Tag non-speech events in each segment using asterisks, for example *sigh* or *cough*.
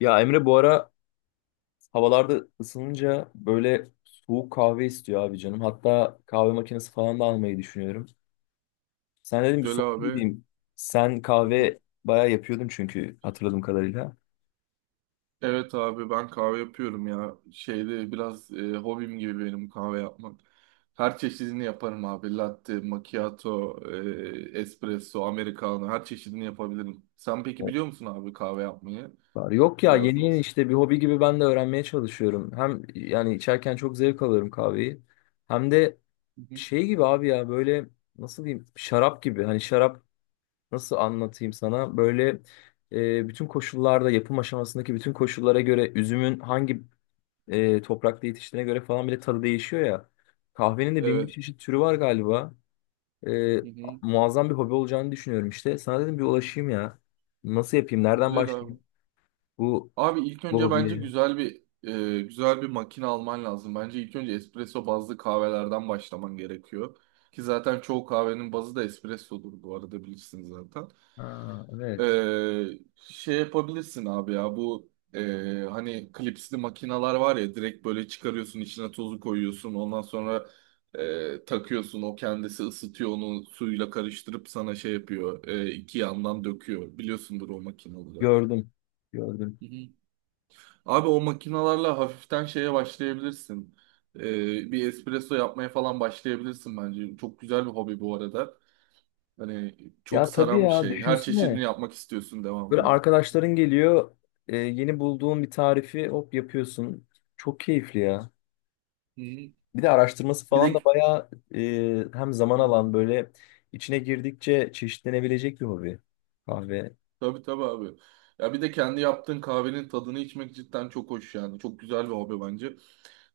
Ya Emre bu ara havalarda ısınınca böyle soğuk kahve istiyor abi canım. Hatta kahve makinesi falan da almayı düşünüyorum. Sen dedim bir Güzel sohbet abi. Hı edeyim. Sen hı. kahve bayağı yapıyordun çünkü hatırladığım kadarıyla. Evet abi ben kahve yapıyorum ya. Şeyde biraz hobim gibi benim kahve yapmak. Her çeşidini yaparım abi. Latte, macchiato, espresso, americano her çeşidini yapabilirim. Sen peki Evet. biliyor musun abi kahve yapmayı? Var. Yok ya, Biraz yeni da yeni olsun. işte bir hobi gibi ben de öğrenmeye çalışıyorum. Hem yani içerken çok zevk alıyorum kahveyi. Hem de Hı hı. şey gibi abi ya, böyle nasıl diyeyim, şarap gibi. Hani şarap nasıl anlatayım sana? Böyle bütün koşullarda, yapım aşamasındaki bütün koşullara göre üzümün hangi toprakta yetiştiğine göre falan bile tadı değişiyor ya. Kahvenin de bin bir Evet. çeşit türü var galiba. E, Hı hı. Muazzam bir hobi olacağını düşünüyorum işte. Sana dedim bir ulaşayım ya. Nasıl yapayım? Nereden Güzel abi. başlayayım bu Abi ilk bu önce bence hobiye? güzel bir makine alman lazım. Bence ilk önce espresso bazlı kahvelerden başlaman gerekiyor. Ki zaten çoğu kahvenin bazı da espressodur bu arada bilirsiniz zaten. Ha, evet. Ee, Şey yapabilirsin abi ya bu hani klipsli makineler var ya direkt böyle çıkarıyorsun içine tozu koyuyorsun ondan sonra takıyorsun o kendisi ısıtıyor onu suyla karıştırıp sana şey yapıyor iki yandan döküyor biliyorsundur o makinaları. Gördüm. Gördüm. Hı hı. Abi o makinalarla hafiften şeye başlayabilirsin. Bir espresso yapmaya falan başlayabilirsin bence. Çok güzel bir hobi bu arada. Hani çok Ya tabii saran bir ya, şey. Her çeşidini düşünsene. yapmak istiyorsun Böyle devamında. arkadaşların geliyor. Yeni bulduğun bir tarifi hop yapıyorsun. Çok keyifli ya. Hı. Bir de araştırması Bir falan de da bayağı hem zaman alan, böyle içine girdikçe çeşitlenebilecek bir hobi. Kahve. tabii tabii abi. Ya bir de kendi yaptığın kahvenin tadını içmek cidden çok hoş yani. Çok güzel bir hobi bence.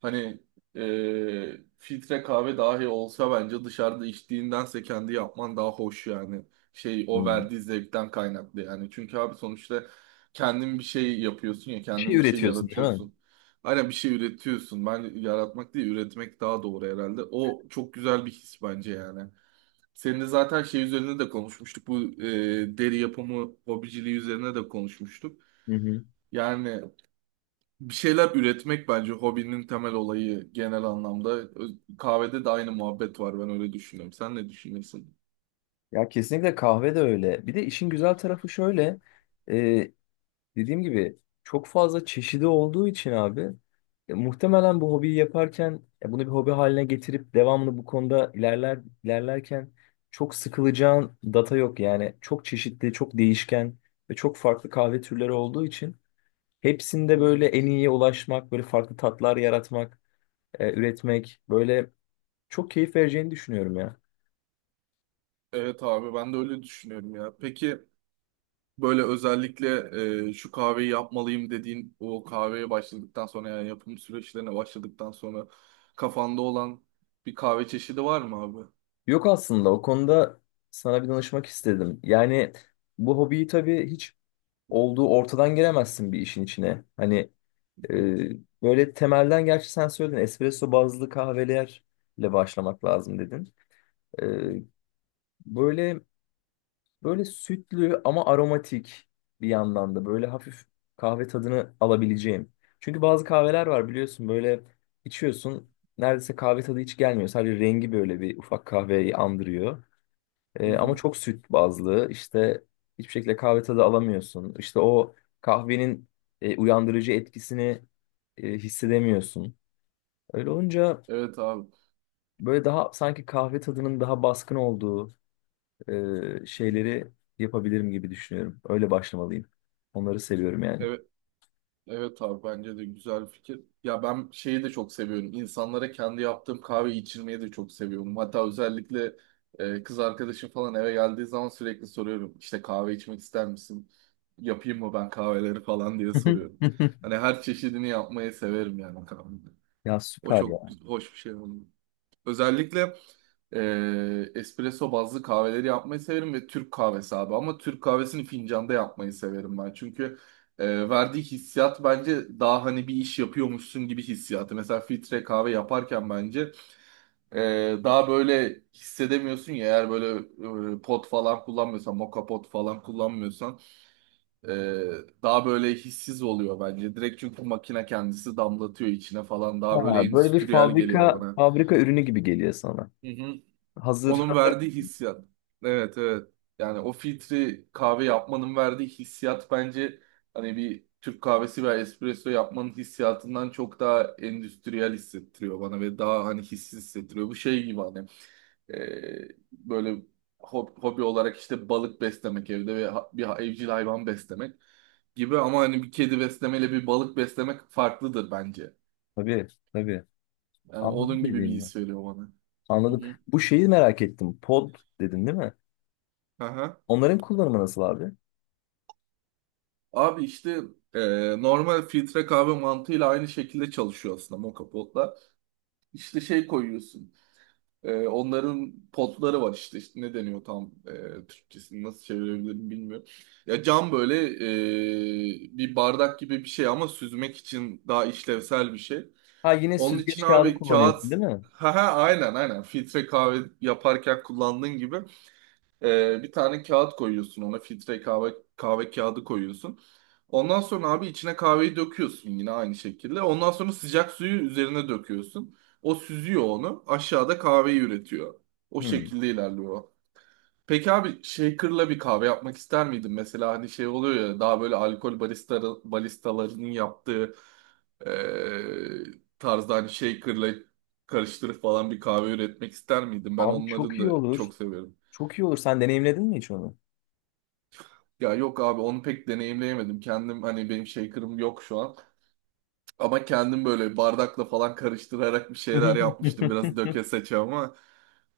Hani filtre kahve dahi olsa bence dışarıda içtiğindense kendi yapman daha hoş yani. Şey o Hmm. verdiği zevkten kaynaklı yani. Çünkü abi sonuçta kendin bir şey yapıyorsun ya Bir şey kendin bir şey üretiyorsun, değil mi? yaratıyorsun. Aynen bir şey üretiyorsun. Ben yaratmak değil üretmek daha doğru herhalde. O çok güzel bir his bence yani. Seninle zaten şey üzerine de konuşmuştuk. Bu deri yapımı hobiciliği üzerine de konuşmuştuk. Hı hı. Yani bir şeyler üretmek bence hobinin temel olayı genel anlamda. Kahvede de aynı muhabbet var ben öyle düşünüyorum. Sen ne düşünüyorsun? Ya kesinlikle, kahve de öyle. Bir de işin güzel tarafı şöyle. e, Dediğim gibi çok fazla çeşidi olduğu için abi, muhtemelen bu hobiyi yaparken bunu bir hobi haline getirip devamlı bu konuda ilerler ilerlerken çok sıkılacağın data yok. Yani çok çeşitli, çok değişken ve çok farklı kahve türleri olduğu için hepsinde Hı. böyle en iyiye ulaşmak, böyle farklı tatlar yaratmak, üretmek böyle çok keyif vereceğini düşünüyorum ya. Evet abi ben de öyle düşünüyorum ya. Peki böyle özellikle şu kahveyi yapmalıyım dediğin o kahveye başladıktan sonra yani yapım süreçlerine başladıktan sonra kafanda olan bir kahve çeşidi var mı abi? Yok aslında, o konuda sana bir danışmak istedim. Yani bu hobiyi tabii hiç olduğu ortadan giremezsin bir işin içine. Hani, e, Hı hı. böyle temelden, gerçi sen söyledin espresso bazlı kahvelerle başlamak lazım dedin. E, Böyle böyle sütlü ama aromatik, bir yandan da böyle hafif kahve tadını alabileceğim. Çünkü bazı kahveler var biliyorsun, böyle içiyorsun neredeyse kahve tadı hiç gelmiyor. Sadece rengi böyle bir ufak kahveyi andırıyor. Hı Ama hı. çok süt bazlı işte, hiçbir şekilde kahve tadı alamıyorsun. İşte o kahvenin uyandırıcı etkisini Hı. hissedemiyorsun. Öyle olunca Evet abi. böyle daha, sanki kahve tadının daha baskın olduğu şeyleri yapabilirim gibi düşünüyorum. Öyle başlamalıyım. Onları seviyorum yani. Evet, evet abi bence de güzel bir fikir. Ya ben şeyi de çok seviyorum. İnsanlara kendi yaptığım kahveyi içirmeyi de çok seviyorum. Hatta özellikle kız arkadaşım falan eve geldiği zaman sürekli soruyorum. İşte kahve içmek ister misin? Yapayım mı ben kahveleri falan diye soruyorum. *laughs* Hani her çeşidini yapmayı severim yani kahveyi. Ya O süper çok ya. hoş bir şey. Özellikle espresso bazlı kahveleri yapmayı severim ve Türk kahvesi abi. Ama Türk kahvesini fincanda yapmayı severim ben. Çünkü verdiği hissiyat bence daha hani bir iş yapıyormuşsun gibi hissiyatı. Mesela filtre kahve yaparken bence e, daha böyle hissedemiyorsun ya. Eğer böyle pot falan kullanmıyorsan, moka pot falan kullanmıyorsan e, daha böyle hissiz oluyor bence. Direkt çünkü makine kendisi damlatıyor içine falan. Daha böyle Ha, böyle bir endüstriyel geliyor fabrika bana. fabrika ürünü gibi geliyor sana. Hı hı. Hazır Onun hazır. verdiği hissiyat. Evet evet. Yani o filtre kahve yapmanın verdiği hissiyat bence hani bir Türk kahvesi veya espresso yapmanın hissiyatından çok daha endüstriyel hissettiriyor bana ve daha hani hissiz hissettiriyor. Bu şey gibi hani böyle hobi olarak işte balık beslemek evde ve bir evcil hayvan beslemek gibi ama hani bir kedi beslemeyle bir balık beslemek farklıdır bence. Tabii tabii. Yani Anladım onun gibi bir dediğini. his veriyor bana. Hı Anladım. hı. Bu şeyi merak ettim. Pod dedin, değil mi? Aha. Onların kullanımı nasıl abi? Abi işte e, normal filtre kahve mantığıyla aynı şekilde çalışıyor aslında moka potla. İşte şey koyuyorsun. Onların potları var işte. İşte ne deniyor tam Türkçesini nasıl çevirebilirim bilmiyorum. Ya cam böyle bir bardak gibi bir şey ama süzmek için daha işlevsel bir şey. Ha, yine Onun için süzgeç kağıdı abi kağıt kullanıyorsun değil mi? *laughs* ha ha aynen aynen filtre kahve yaparken kullandığın gibi bir tane kağıt koyuyorsun ona filtre kahve kağıdı koyuyorsun. Ondan sonra abi içine kahveyi döküyorsun yine aynı şekilde. Ondan sonra sıcak suyu üzerine döküyorsun. O süzüyor onu. Aşağıda kahveyi üretiyor. O Hmm. şekilde ilerliyor. O. Peki abi shaker'la bir kahve yapmak ister miydin? Mesela hani şey oluyor ya daha böyle alkol baristalarının yaptığı eee tarzda hani shaker'la karıştırıp falan bir kahve üretmek ister miydin? Ben Abi çok onların iyi da olur. çok severim. Çok iyi olur. Sen deneyimledin mi hiç onu? Ya yok abi onu pek deneyimleyemedim. Kendim hani benim shaker'ım yok şu an. Ama kendim böyle bardakla falan karıştırarak bir şeyler yapmıştım. *laughs* Biraz döke seçe ama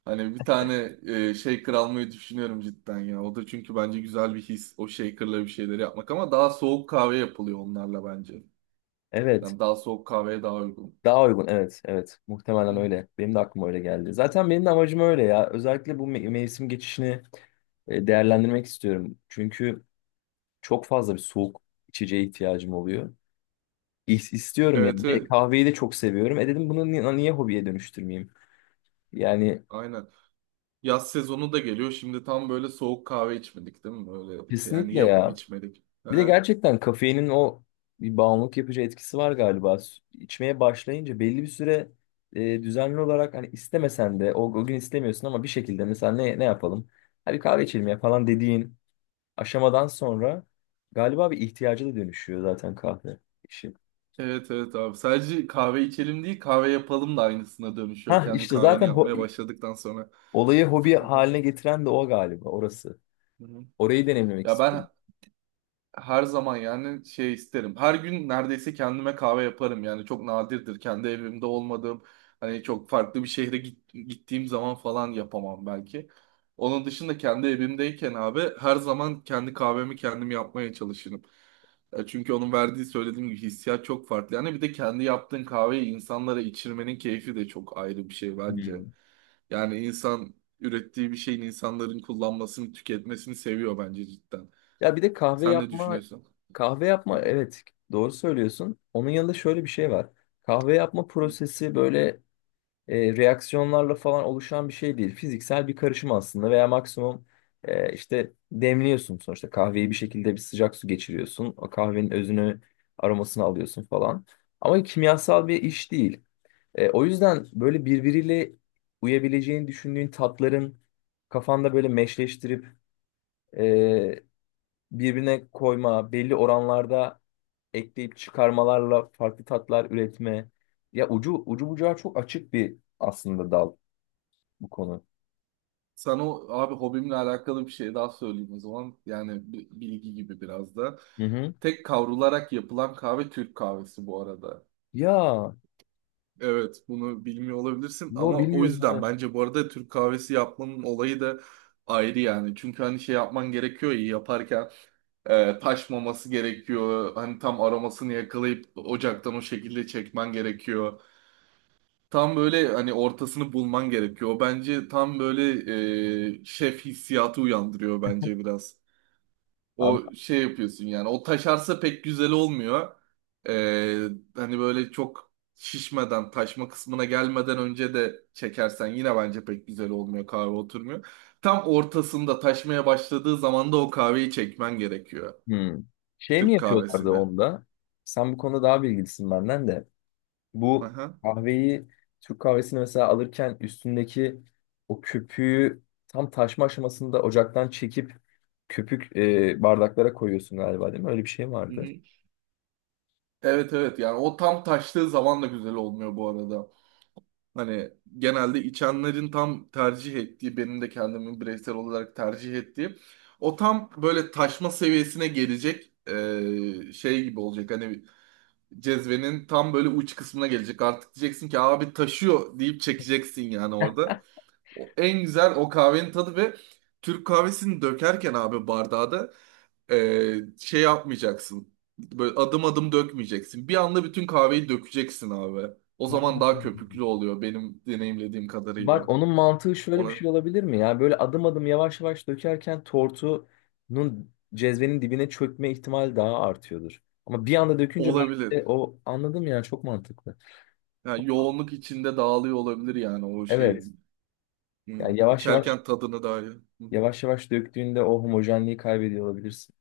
hani bir tane shaker almayı düşünüyorum cidden ya. O da çünkü bence güzel bir his o shaker'la bir şeyleri yapmak ama daha soğuk kahve yapılıyor onlarla bence. Evet. Yani daha soğuk kahveye daha uygun. Daha uygun, evet evet, Hı. muhtemelen öyle. Benim de aklıma öyle geldi. Zaten benim de amacım öyle ya. Özellikle bu mevsim geçişini değerlendirmek istiyorum. Çünkü çok fazla bir soğuk içeceğe ihtiyacım oluyor. İstiyorum yani. Evet, E, evet. kahveyi de çok seviyorum. E dedim, bunu niye hobiye dönüştürmeyeyim? Yani Aynen. Yaz sezonu da geliyor. Şimdi tam böyle soğuk kahve içmedik değil mi? Öyle şey, yani kesinlikle yapıp ya. içmedik. *laughs* Bir de gerçekten kafeinin o bir bağımlılık yapıcı etkisi var galiba. İçmeye başlayınca belli bir süre düzenli olarak, hani istemesen de o gün istemiyorsun, ama bir şekilde mesela ne ne yapalım? Hadi kahve içelim ya falan dediğin aşamadan sonra galiba bir ihtiyaca da dönüşüyor zaten kahve işi. Evet evet abi. Sadece kahve içelim değil kahve yapalım da aynısına dönüşüyor. Ha Kendi işte kahveni zaten yapmaya başladıktan sonra. olayı hobi Hı hı. haline getiren de o galiba, orası. Hı hı. Orayı deneyimlemek Ya ben istiyorum. her zaman yani şey isterim. Her gün neredeyse kendime kahve yaparım yani çok nadirdir kendi evimde olmadığım hani çok farklı bir şehre gittiğim zaman falan yapamam belki. Onun dışında kendi evimdeyken abi her zaman kendi kahvemi kendim yapmaya çalışırım. Çünkü onun verdiği söylediğim gibi hissiyat çok farklı. Yani bir de kendi yaptığın kahveyi insanlara içirmenin keyfi de çok ayrı bir şey bence. Yani insan ürettiği bir şeyin insanların kullanmasını, tüketmesini seviyor bence cidden. Ya bir de kahve Sen ne yapma, düşünüyorsun? kahve yapma Hı evet doğru söylüyorsun. Onun yanında şöyle bir şey var. Kahve yapma hı. prosesi böyle reaksiyonlarla falan oluşan bir şey değil. Fiziksel bir karışım aslında, veya maksimum işte demliyorsun sonuçta. Kahveyi bir şekilde bir sıcak su geçiriyorsun. O kahvenin özünü, aromasını alıyorsun falan. Ama kimyasal bir iş değil. E, o yüzden böyle birbiriyle uyabileceğini düşündüğün tatların kafanda böyle meşleştirip e, birbirine koyma, belli oranlarda ekleyip çıkarmalarla farklı tatlar üretme. Ya ucu ucu bucağı çok açık bir aslında dal bu konu. Sana abi hobimle alakalı bir şey daha söyleyeyim o zaman. Yani bilgi gibi biraz da. Hı hı. Tek kavrularak yapılan kahve Türk kahvesi bu arada. Ya Evet bunu bilmiyor olabilirsin yo, ama o bilmiyordum yüzden evet. bence bu arada Türk kahvesi yapmanın olayı da ayrı yani. Çünkü hani şey yapman gerekiyor ya yaparken taşmaması gerekiyor. Hani tam aromasını yakalayıp ocaktan o şekilde çekmen gerekiyor. Tam böyle hani ortasını bulman gerekiyor. O bence tam böyle şef hissiyatı uyandırıyor bence biraz. Abi O şey yapıyorsun yani. O taşarsa pek güzel olmuyor. E, hani böyle çok şişmeden, taşma kısmına gelmeden önce de çekersen yine bence pek güzel olmuyor. Kahve oturmuyor. Tam ortasında taşmaya başladığı zaman da o kahveyi çekmen gerekiyor. hı. Şey mi Türk yapıyorlardı kahvesine. onda? Sen bu konuda daha bilgilisin benden de. Bu Aha. kahveyi, Türk kahvesini mesela alırken üstündeki o köpüğü tam taşma aşamasında ocaktan çekip köpük bardaklara koyuyorsun galiba, değil mi? Öyle bir şey Hı vardı. hı. Evet evet yani o tam taştığı zaman da güzel olmuyor bu arada. Hani genelde içenlerin tam tercih ettiği, benim de kendimin bireysel olarak tercih ettiğim o tam böyle taşma seviyesine gelecek şey gibi olacak. Hani cezvenin tam böyle uç kısmına gelecek. Artık diyeceksin ki abi taşıyor deyip çekeceksin yani orada. O en güzel o kahvenin tadı ve Türk kahvesini dökerken abi bardağa da şey yapmayacaksın. Böyle adım adım dökmeyeceksin. Bir anda bütün kahveyi dökeceksin abi. O Ya. zaman daha köpüklü oluyor benim deneyimlediğim Bak, kadarıyla. onun mantığı şöyle bir Ona şey olabilir mi? Yani böyle adım adım yavaş yavaş dökerken tortunun cezvenin dibine çökme ihtimali daha artıyordur. Ama bir anda dökünce belki olabilir. de o, anladım yani, çok mantıklı. Yani Çok mantıklı. yoğunluk içinde dağılıyor olabilir yani o Evet. şeyin. Hı. Yani yavaş yavaş, İçerken tadını dahi. Hı. Hı. yavaş yavaş döktüğünde o homojenliği kaybediyor olabilirsin.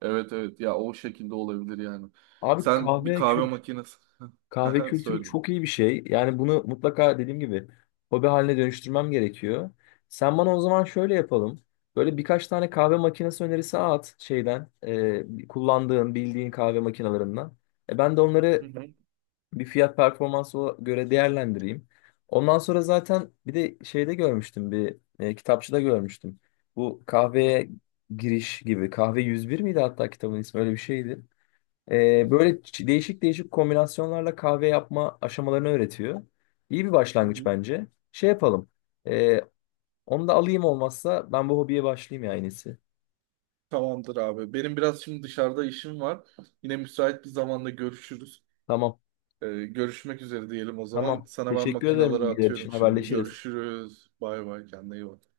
Evet evet ya o şekilde olabilir yani. Abi Sen bir kahve makinesi. *laughs* kahve Aha, kültürü söyle. çok iyi bir şey. Yani bunu mutlaka dediğim gibi hobi haline dönüştürmem gerekiyor. Sen bana o zaman şöyle yapalım. Böyle birkaç tane kahve makinesi önerisi at şeyden, kullandığın, bildiğin kahve makinalarından. E, ben de Hı onları hı. bir fiyat performansı göre değerlendireyim. Ondan sonra zaten bir de şeyde görmüştüm, bir kitapçıda görmüştüm. Bu kahveye giriş gibi, kahve 101 miydi, hatta kitabın ismi öyle bir şeydi. Hı E, hı. böyle değişik değişik kombinasyonlarla kahve yapma aşamalarını öğretiyor. İyi bir Hı başlangıç hı. bence. Şey yapalım. E, onu da alayım olmazsa, ben bu hobiye başlayayım ya en iyisi. Tamamdır abi. Benim biraz şimdi dışarıda işim var. Yine müsait bir zamanda görüşürüz. Tamam Görüşmek üzere diyelim o zaman. tamam. Sana ben Teşekkür ederim makinaları bilgiler için, atıyorum şimdi. haberleşiriz. Görüşürüz. Bay bay. Kendine iyi bak.